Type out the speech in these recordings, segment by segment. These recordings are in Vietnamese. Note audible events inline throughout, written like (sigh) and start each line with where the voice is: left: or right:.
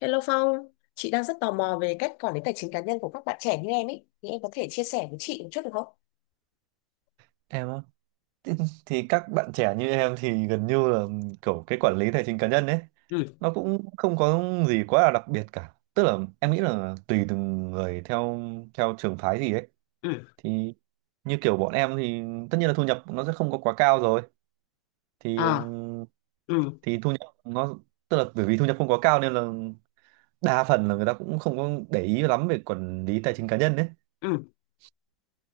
left: Hello Phong, chị đang rất tò mò về cách quản lý tài chính cá nhân của các bạn trẻ như em ấy, thì em có thể chia sẻ với chị một chút được không?
right: Em á? thì, thì các bạn trẻ như em thì gần như là kiểu cái quản lý tài chính cá nhân ấy
left: Ừ.
right: nó cũng không có gì quá là đặc biệt cả, tức là em nghĩ là tùy từng người theo theo trường phái gì ấy.
left: Ừ.
right: Thì như kiểu bọn em thì tất nhiên là thu nhập nó sẽ không có quá cao rồi. thì
left: À.
right: ừm,
left: Ừ.
right: thì thu nhập nó, tức là bởi vì thu nhập không quá cao nên là đa phần là người ta cũng không có để ý lắm về quản lý tài chính cá nhân đấy.
left: Ừ.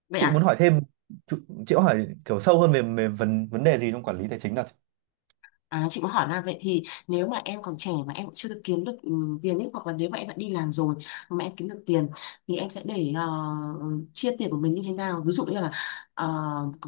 left: Vậy
right: Chị muốn
left: à?
right: hỏi thêm? Chị chị có hỏi kiểu sâu hơn về vấn vấn đề gì trong quản lý tài chính nào?
left: À, chị muốn hỏi là vậy thì nếu mà em còn trẻ mà em cũng chưa được kiếm được tiền ấy, hoặc là nếu mà em đã đi làm rồi mà em kiếm được tiền, thì em sẽ để chia tiền của mình như thế nào. Ví dụ như là ờ,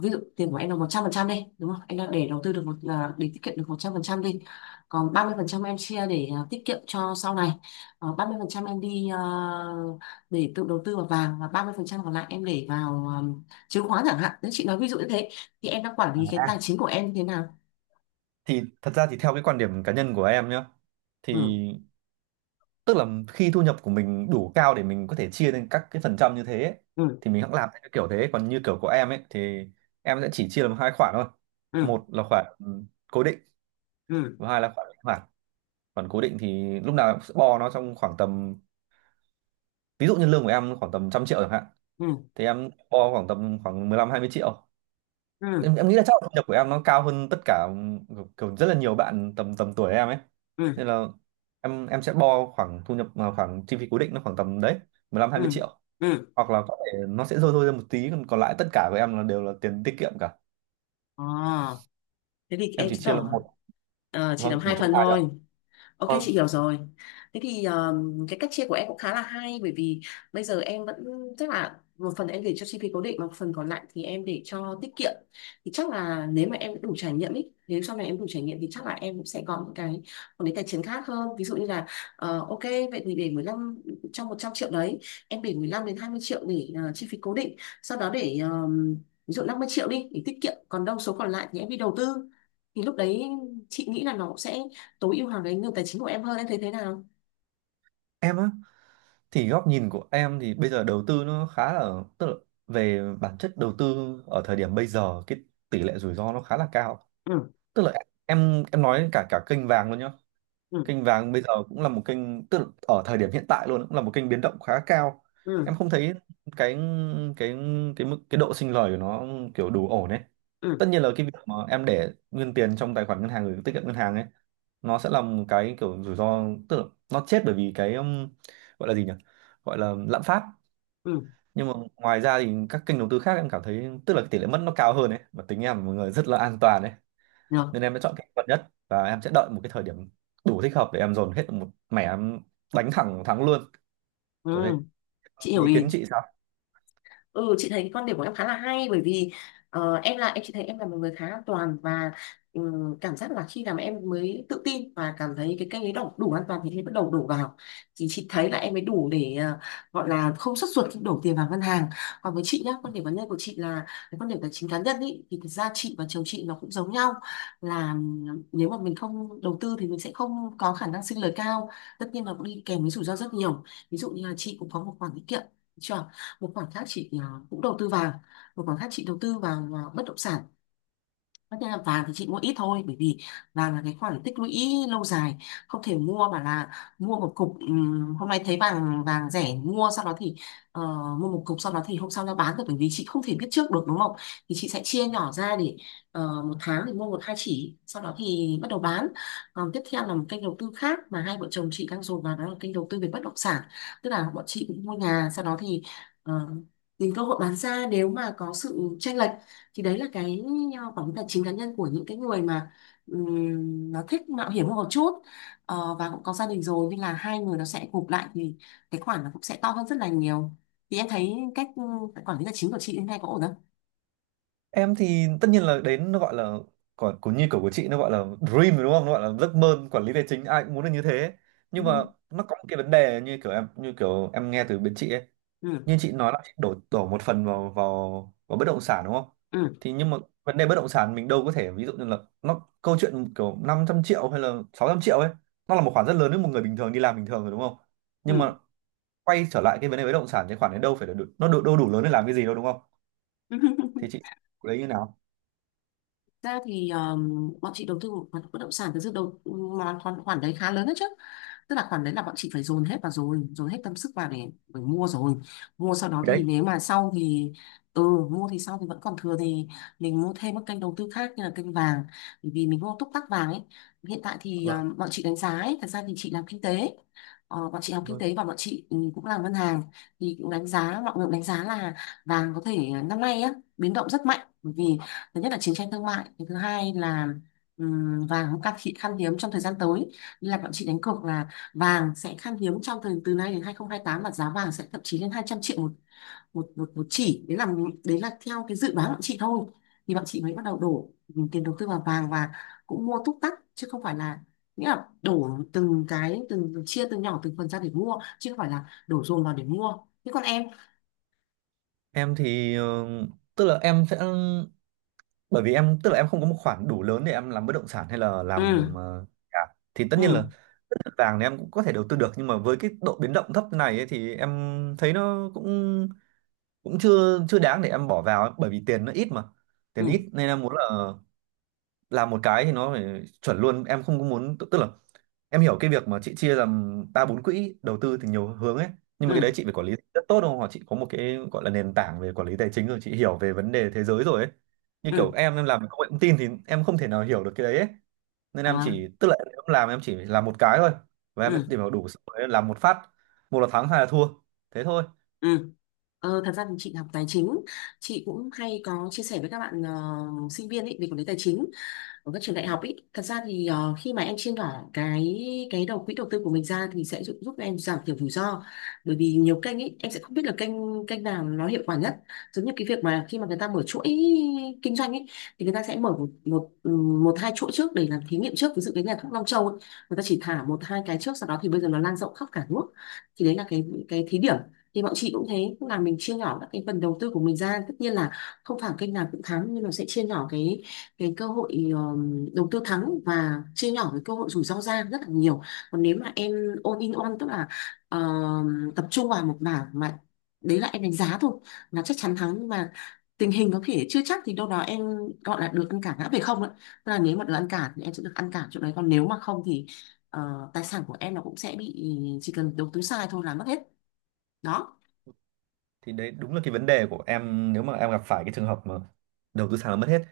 left: ví dụ tiền của em là 100% đi đúng không, em đang để đầu tư được một là để tiết kiệm được 100% đi, còn 30% em chia để tiết kiệm cho sau này. Ờ, 30% em đi để tự đầu tư vào vàng, và 30% còn lại em để vào chứng khoán chẳng hạn, nếu chị nói ví dụ như thế, thì em đang quản lý cái tài
right: À,
left: chính của em như thế nào?
right: thì thật ra thì theo cái quan điểm cá nhân của em nhá, thì
left: Ừ.
right: tức là khi thu nhập của mình đủ cao để mình có thể chia lên các cái phần trăm như thế ấy,
left: Ừ.
right: thì mình hẵng làm theo cái kiểu thế. Còn như kiểu của em ấy thì em sẽ chỉ chia làm hai khoản thôi.
left: Ừ.
right: Một là khoản cố định,
left: Ừ.
right: và hai là khoản linh hoạt. Khoản cố định thì lúc nào em cũng sẽ bo nó trong khoảng tầm, ví dụ như lương của em khoảng tầm 100 triệu chẳng hạn,
left: Ừ.
right: thì em bo khoảng tầm khoảng 15-20 triệu.
left: Ừ.
right: Em nghĩ là chắc là thu nhập của em nó cao hơn tất cả kiểu rất là nhiều bạn tầm tầm tuổi em ấy,
left: Ừ.
right: nên là em sẽ bo khoảng thu nhập à, khoảng chi phí cố định nó khoảng tầm đấy mười lăm hai mươi
left: Ừ.
right: triệu
left: Ừ.
right: Hoặc là có thể nó sẽ rơi rơi ra một tí, còn còn lại tất cả của em là đều là tiền tiết kiệm cả.
left: Ờ, thế thì
right: Em
left: em
right: chỉ
left: chứng
right: chia là
left: tỏ
right: một...
left: ờ, chỉ
right: Vâng,
left: làm
right: chỉ một
left: hai
right: trong
left: phần
right: hai đó.
left: thôi. Ok,
right: Vâng.
left: chị hiểu rồi. Thế thì cái cách chia của em cũng khá là hay, bởi vì bây giờ em vẫn chắc là một phần em để cho chi phí cố định, mà một phần còn lại thì em để cho tiết kiệm. Thì chắc là nếu mà em đủ trải nghiệm ý, nếu sau này em đủ trải nghiệm thì chắc là em cũng sẽ có những cái một cái tài chính khác hơn. Ví dụ như là ờ, ok, vậy thì để 15 trong 100 triệu đấy, em để 15 đến 20 triệu để chi phí cố định. Sau đó để ví dụ 50 triệu đi để tiết kiệm, còn đâu số còn lại thì em đi đầu tư. Thì lúc đấy chị nghĩ là nó cũng sẽ tối ưu hóa cái nguồn tài chính của em hơn. Em thấy thế nào?
right: Em á? Thì góc nhìn của em thì bây giờ đầu tư nó khá là, tức là về bản chất đầu tư ở thời điểm bây giờ cái tỷ lệ rủi ro nó khá là cao.
left: Ừ.
right: Tức là em nói cả cả kênh vàng luôn nhá.
left: Ừ.
right: Kênh vàng bây giờ cũng là một kênh, tức là ở thời điểm hiện tại luôn cũng là một kênh biến động khá cao.
left: Ừ.
right: Em không thấy cái cái cái độ sinh lời của nó kiểu đủ ổn ấy.
left: Ừ.
right: Tất nhiên là cái việc mà em để nguyên tiền trong tài khoản ngân hàng gửi tiết kiệm ngân hàng ấy, nó sẽ là một cái kiểu rủi ro, tức là nó chết bởi vì cái gọi là gì nhỉ, gọi là lạm phát.
left: Ừ.
right: Nhưng mà ngoài ra thì các kênh đầu tư khác em cảm thấy tức là cái tỷ lệ mất nó cao hơn ấy, và tính em là một người rất là an toàn ấy,
left: Rồi.
right: nên em đã chọn cái vật nhất, và em sẽ đợi một cái thời điểm đủ thích hợp để em dồn hết một mẻ, em đánh thẳng thắng luôn,
left: Ừ.
right: kiểu thế.
left: Chị hiểu
right: Ý
left: ý.
right: kiến chị sao?
left: Ừ, chị thấy quan điểm của em khá là hay, bởi vì ờ, em là em, chị thấy em là một người khá an toàn, và cảm giác là khi nào mà em mới tự tin và cảm thấy cái kênh ấy đủ an toàn thì em bắt đầu đổ vào, thì chị thấy là em mới đủ để gọi là không sốt ruột khi đổ tiền vào ngân hàng. Còn với chị nhá, quan điểm cá nhân của chị là cái quan điểm tài chính cá nhân ý, thì thực ra chị và chồng chị nó cũng giống nhau, là nếu mà mình không đầu tư thì mình sẽ không có khả năng sinh lời cao, tất nhiên là cũng đi kèm với rủi ro rất nhiều. Ví dụ như là chị cũng có một khoản tiết kiệm chưa? Một khoản khác chị cũng đầu tư vàng, một khoản khác chị đầu tư vào bất động sản. Tất nhiên là vàng thì chị mua ít thôi, bởi vì vàng là cái khoản tích lũy lâu dài, không thể mua mà là mua một cục hôm nay thấy vàng vàng rẻ mua, sau đó thì ờ, mua một cục sau đó thì hôm sau ra bán được, bởi vì chị không thể biết trước được đúng không. Thì chị sẽ chia nhỏ ra để một tháng thì mua một hai chỉ, sau đó thì bắt đầu bán. Còn tiếp theo là một kênh đầu tư khác mà hai vợ chồng chị đang dồn vào, đó là kênh đầu tư về bất động sản, tức là bọn chị cũng mua nhà sau đó thì ờ, tìm cơ hội bán ra nếu mà có sự chênh lệch. Thì đấy là cái quản lý tài chính cá nhân của những cái người mà nó thích mạo hiểm hơn một chút. Ờ, và cũng có gia đình rồi nên là hai người nó sẽ gộp lại thì cái khoản nó cũng sẽ to hơn rất là nhiều. Thì em thấy cách quản lý tài chính của chị đến nay có ổn không?
right: Em thì tất nhiên là đến nó gọi là, còn cũng như kiểu của chị nó gọi là dream rồi đúng không, nó gọi là giấc mơ quản lý tài chính, ai cũng muốn được như thế.
left: Ừ.
right: Nhưng mà nó có một cái vấn đề như kiểu em nghe từ bên chị ấy,
left: Ừ.
right: như chị nói là chị đổ đổ một phần vào vào vào bất động sản đúng không?
left: Ừ.
right: Thì nhưng mà vấn đề bất động sản mình đâu có thể, ví dụ như là nó, câu chuyện kiểu 500 triệu hay là 600 triệu ấy, nó là một khoản rất lớn với một người bình thường đi làm bình thường rồi đúng không? Nhưng
left: Ừ.
right: mà quay trở lại cái vấn đề bất động sản, cái khoản đấy đâu phải là đủ, nó đủ, đâu đủ lớn để làm cái gì đâu đúng không? Thì
left: (laughs)
right: chị lấy như nào?
left: Ra thì bọn chị đầu tư một khoản bất động sản thực sự đầu, mà khoản khoản đấy khá lớn đấy chứ, tức là khoản đấy là bọn chị phải dồn hết vào rồi, dồn hết tâm sức vào để mua rồi. Mua sau đó thì
right: Đấy.
left: nếu mà sau thì ừ, mua thì sau thì vẫn còn thừa thì mình mua thêm các kênh đầu tư khác như là kênh vàng, bởi vì mình mua túc tắc vàng ấy. Hiện tại thì
right: Vâng.
left: bọn chị đánh giá ấy, thật ra thì chị làm kinh tế. Ờ, bọn chị học kinh
right: Vâng.
left: tế và bọn chị cũng làm ngân hàng, thì cũng đánh giá, mọi người cũng đánh giá là vàng có thể ờ, năm nay á biến động rất mạnh, bởi vì thứ nhất là chiến tranh thương mại, cái thứ hai là vàng cũng khan hiếm trong thời gian tới. Nên là bọn chị đánh cược là vàng sẽ khan hiếm trong thời từ nay đến 2028, và giá vàng sẽ thậm chí lên 200 triệu một một chỉ. Đấy là đấy là theo cái dự đoán của bọn chị thôi. Thì bọn chị mới bắt đầu đổ tiền đầu tư vào vàng, và cũng mua túc tắc chứ không phải là, nghĩa là đổ từng cái từng chia từ nhỏ từng phần ra để mua chứ không phải là đổ dồn vào để mua. Thế còn em?
right: Em thì ờ, tức là em sẽ, bởi vì em tức là em không có một khoản đủ lớn để em làm bất động sản hay là làm
left: Ừ.
right: ờ, nhà. Thì tất nhiên là
left: Ừ.
right: vàng thì em cũng có thể đầu tư được, nhưng mà với cái độ biến động thấp này ấy, thì em thấy nó cũng cũng chưa chưa đáng để em bỏ vào ấy, bởi vì tiền nó ít mà.
left: Ừ.
right: Tiền ít nên em muốn là làm một cái thì nó phải chuẩn luôn, em không có muốn, tức là em hiểu cái việc mà chị chia làm ba bốn quỹ đầu tư thì nhiều hướng ấy, nhưng mà cái đấy
left: Ừ.
right: chị phải quản lý rất tốt đúng không, hoặc chị có một cái gọi là nền tảng về quản lý tài chính rồi, chị hiểu về vấn đề thế giới rồi ấy. Như kiểu
left: Ừ.
right: em làm công nghệ thông tin thì em không thể nào hiểu được cái đấy ấy, nên em
left: À.
right: chỉ, tức là em làm, em chỉ làm một cái thôi, và em
left: Ừ.
right: tìm hiểu đủ xong rồi em làm một phát. Một là thắng hai là thua, thế thôi.
left: Ừ. Ờ, thật ra thì chị học tài chính, chị cũng hay có chia sẻ với các bạn ờ, sinh viên ấy về quản lý tài chính ở các trường đại học ý. Thật ra thì ờ, khi mà em chia nhỏ cái đầu quỹ đầu tư của mình ra thì sẽ giúp em giảm thiểu rủi ro, bởi vì nhiều kênh ý em sẽ không biết là kênh kênh nào nó hiệu quả nhất. Giống như cái việc mà khi mà người ta mở chuỗi kinh doanh ý, thì người ta sẽ mở một một ừ, một hai chuỗi trước để làm thí nghiệm trước. Ví dụ cái nhà thuốc Long Châu ấy, người ta chỉ thả một hai cái trước, sau đó thì bây giờ nó lan rộng khắp cả nước. Thì đấy là cái thí điểm. Thì bọn chị cũng thế, cũng là mình chia nhỏ các cái phần đầu tư của mình ra, tất nhiên là không phải kênh nào cũng thắng, nhưng nó sẽ chia nhỏ cái cơ hội đầu tư thắng và chia nhỏ cái cơ hội rủi ro ra rất là nhiều. Còn nếu mà em all in one, tức là tập trung vào một mảng mà đấy là em đánh giá thôi, là chắc chắn thắng, nhưng mà tình hình có thể chưa chắc, thì đâu đó em gọi là được ăn cả ngã về không ạ. Tức là nếu mà được ăn cả thì em sẽ được ăn cả chỗ đấy, còn nếu mà không thì ờ, tài sản của em nó cũng sẽ bị, chỉ cần đầu tư sai thôi là mất hết. Đó.
right: Thì đấy đúng là cái vấn đề của em nếu mà em gặp phải cái trường hợp mà đầu tư sàn là mất hết.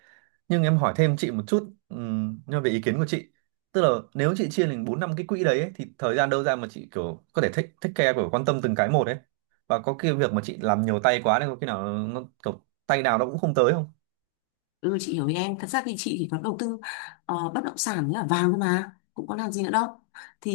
right: Nhưng em hỏi thêm chị một chút nhưng mà về ý kiến của chị, tức là nếu chị chia thành bốn năm cái quỹ đấy ấy, thì thời gian đâu ra mà chị kiểu có thể thích thích care kiểu quan tâm từng cái một ấy, và có cái việc mà chị làm nhiều tay quá nên có khi nào nó kiểu tay nào nó cũng không tới không?
left: Ừ, chị hiểu ý em. Thật ra thì chị chỉ có đầu tư ờ, bất động sản với cả vàng thôi mà, cũng có làm gì nữa đâu. Thì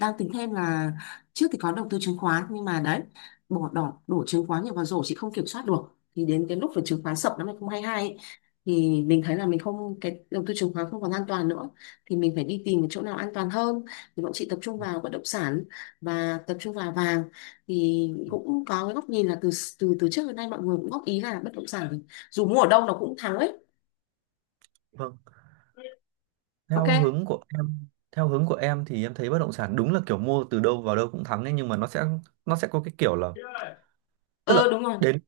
left: đang tính thêm là, trước thì có đầu tư chứng khoán, nhưng mà đấy, bỏ đỏ đổ chứng khoán nhiều vào rổ chị không kiểm soát được. Thì đến cái lúc về chứng khoán sập năm 2022 ấy, thì mình thấy là mình không, cái đầu tư chứng khoán không còn an toàn nữa, thì mình phải đi tìm cái chỗ nào an toàn hơn. Thì bọn chị tập trung vào bất động sản và tập trung vào vàng. Thì cũng có cái góc nhìn là từ từ từ trước đến nay mọi người cũng góp ý là bất động sản dù mua ở đâu nó cũng thắng ấy.
right: Vâng.
left: Ok.
right: Theo hướng của em, theo hướng của em thì em thấy bất động sản đúng là kiểu mua từ đâu vào đâu cũng thắng ấy, nhưng mà nó sẽ, nó sẽ có cái kiểu là, tức là
left: Ờ, đúng rồi.
right: đến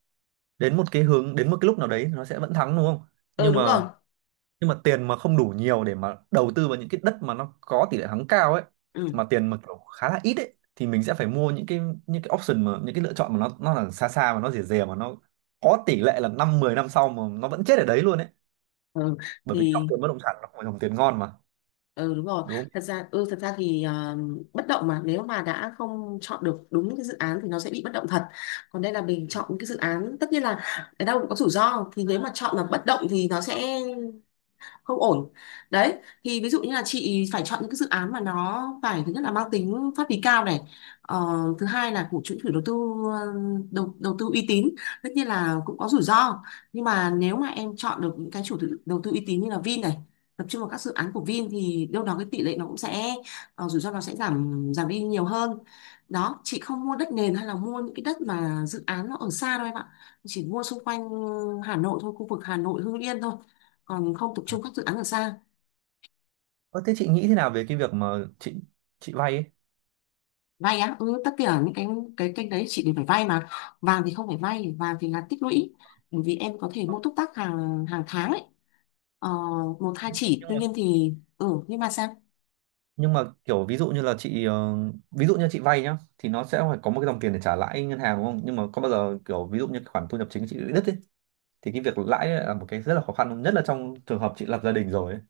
right: đến một cái hướng, đến một cái lúc nào đấy thì nó sẽ vẫn thắng đúng không?
left: Ờ,
right: nhưng
left: đúng rồi.
right: mà nhưng mà tiền mà không đủ nhiều để mà đầu tư vào những cái đất mà nó có tỷ lệ thắng cao ấy,
left: Ừ.
right: mà tiền mà kiểu khá là ít ấy, thì mình sẽ phải mua những cái, những cái option, mà những cái lựa chọn mà nó là xa xa mà nó rẻ rẻ, mà nó có tỷ lệ là 5-10 năm sau mà nó vẫn chết ở đấy luôn ấy,
left: Ừ
right: bởi vì dòng
left: thì
right: tiền bất động sản nó không phải dòng tiền ngon mà,
left: ừ đúng rồi,
right: đúng không?
left: thật ra ừ thật ra thì bất động mà nếu mà đã không chọn được đúng cái dự án thì nó sẽ bị bất động thật. Còn đây là mình chọn cái dự án, tất nhiên là ở đâu cũng có rủi ro, thì nếu mà chọn là bất động thì nó sẽ không ổn. Đấy. Thì ví dụ như là chị phải chọn những cái dự án mà nó phải thứ nhất là mang tính pháp lý cao này. Ờ, thứ hai là của chủ chủ đầu tư ờ, đầu tư uy tín. Tất nhiên là cũng có rủi ro, nhưng mà nếu mà em chọn được những cái đầu tư uy tín như là Vin này, tập trung vào các dự án của Vin thì đâu đó cái tỷ lệ nó cũng sẽ ờ, rủi ro nó sẽ giảm giảm đi nhiều hơn. Đó. Chị không mua đất nền hay là mua những cái đất mà dự án nó ở xa đâu em ạ. Chỉ mua xung quanh Hà Nội thôi, khu vực Hà Nội Hưng Yên thôi, còn không tập trung các dự án ở xa.
right: Ơ, thế chị nghĩ thế nào về cái việc mà chị vay ấy?
left: Vay á? Ừ, tất cả những cái kênh đấy chị đều phải vay mà. Vàng thì không phải vay, vàng thì là tích lũy, bởi vì em có thể mua túc tắc hàng hàng tháng ấy, ờ, một hai chỉ.
right: Nhưng
left: Tuy
right: mà,
left: nhiên thì ừ, nhưng mà sao?
right: nhưng mà kiểu ví dụ như là chị ờ, ví dụ như chị vay nhá, thì nó sẽ phải có một cái dòng tiền để trả lãi ngân hàng đúng không? Nhưng mà có bao giờ kiểu ví dụ như khoản thu nhập chính chị bị đứt ấy, thì cái việc lãi ấy là một cái rất là khó khăn không? Nhất là trong trường hợp chị lập gia đình rồi ấy.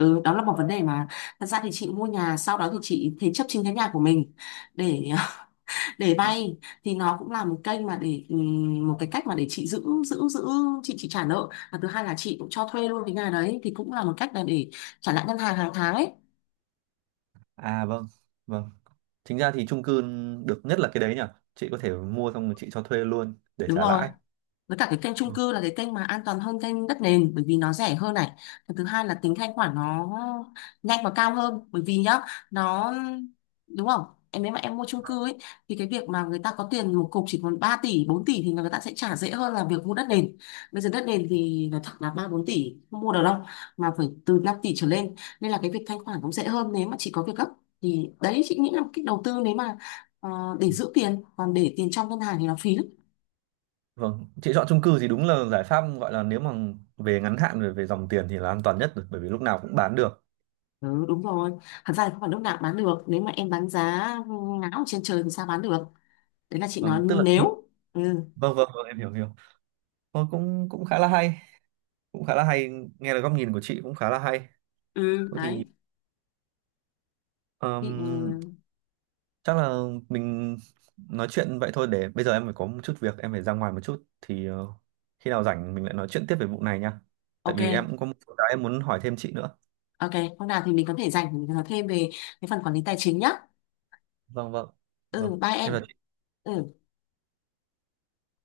left: Ừ, đó là một vấn đề mà thật ra thì chị mua nhà sau đó thì chị thế chấp chính cái nhà của mình để (laughs) để vay. Thì nó cũng là một kênh mà để một cái cách mà để chị giữ giữ giữ chị trả nợ, và thứ hai là chị cũng cho thuê luôn cái nhà đấy, thì cũng là một cách là để trả lại ngân hàng hàng tháng ấy.
right: À vâng, vâng. Chính ra thì chung cư được nhất là cái đấy nhỉ. Chị có thể mua xong rồi chị cho thuê luôn để
left: Đúng
right: trả
left: rồi.
right: lãi.
left: Với cả cái kênh chung
right: Ừ.
left: cư là cái kênh mà an toàn hơn kênh đất nền, bởi vì nó rẻ hơn này. Và thứ hai là tính thanh khoản nó nhanh và cao hơn, bởi vì nhá, nó, đúng không, em nếu mà em mua chung cư ấy, thì cái việc mà người ta có tiền một cục chỉ còn 3 tỷ 4 tỷ thì người ta sẽ trả dễ hơn là việc mua đất nền. Bây giờ đất nền thì nói thật là 3 4 tỷ không mua được đâu, mà phải từ 5 tỷ trở lên. Nên là cái việc thanh khoản cũng dễ hơn nếu mà chỉ có việc gấp. Thì đấy chị nghĩ là một cách đầu tư nếu mà ờ, để giữ tiền, còn để tiền trong ngân hàng thì nó phí lắm.
right: Vâng, chị chọn chung cư thì đúng là giải pháp, gọi là nếu mà về ngắn hạn, về về dòng tiền thì là an toàn nhất rồi, bởi vì lúc nào cũng bán được.
left: Ừ, đúng rồi. Thật ra thì không phải lúc nào cũng bán được. Nếu mà em bán giá ngáo ở trên trời thì sao bán được. Đấy là chị nói
right: Vâng tức là khi-
left: nếu. Ừ.
right: Vâng, vâng, vâng, em hiểu, hiểu. Ờ, cũng cũng khá là hay, cũng khá là hay, nghe được góc nhìn của chị cũng khá là hay.
left: Ừ
right: Thôi thì,
left: đấy. Thì, ừ,
right: ờm, chắc là mình nói chuyện vậy thôi, để bây giờ em phải có một chút việc, em phải ra ngoài một chút, thì ờ, khi nào rảnh mình lại nói chuyện tiếp về vụ này nha, tại
left: ok,
right: vì em cũng có một số cái em muốn hỏi thêm chị nữa.
left: ok. Hôm nào thì mình có thể dành để mình nói thêm về cái phần quản lý tài chính nhá.
right: Vâng, vâng,
left: Ừ,
right: vâng,
left: bye em.
right: em là
left: Ừ.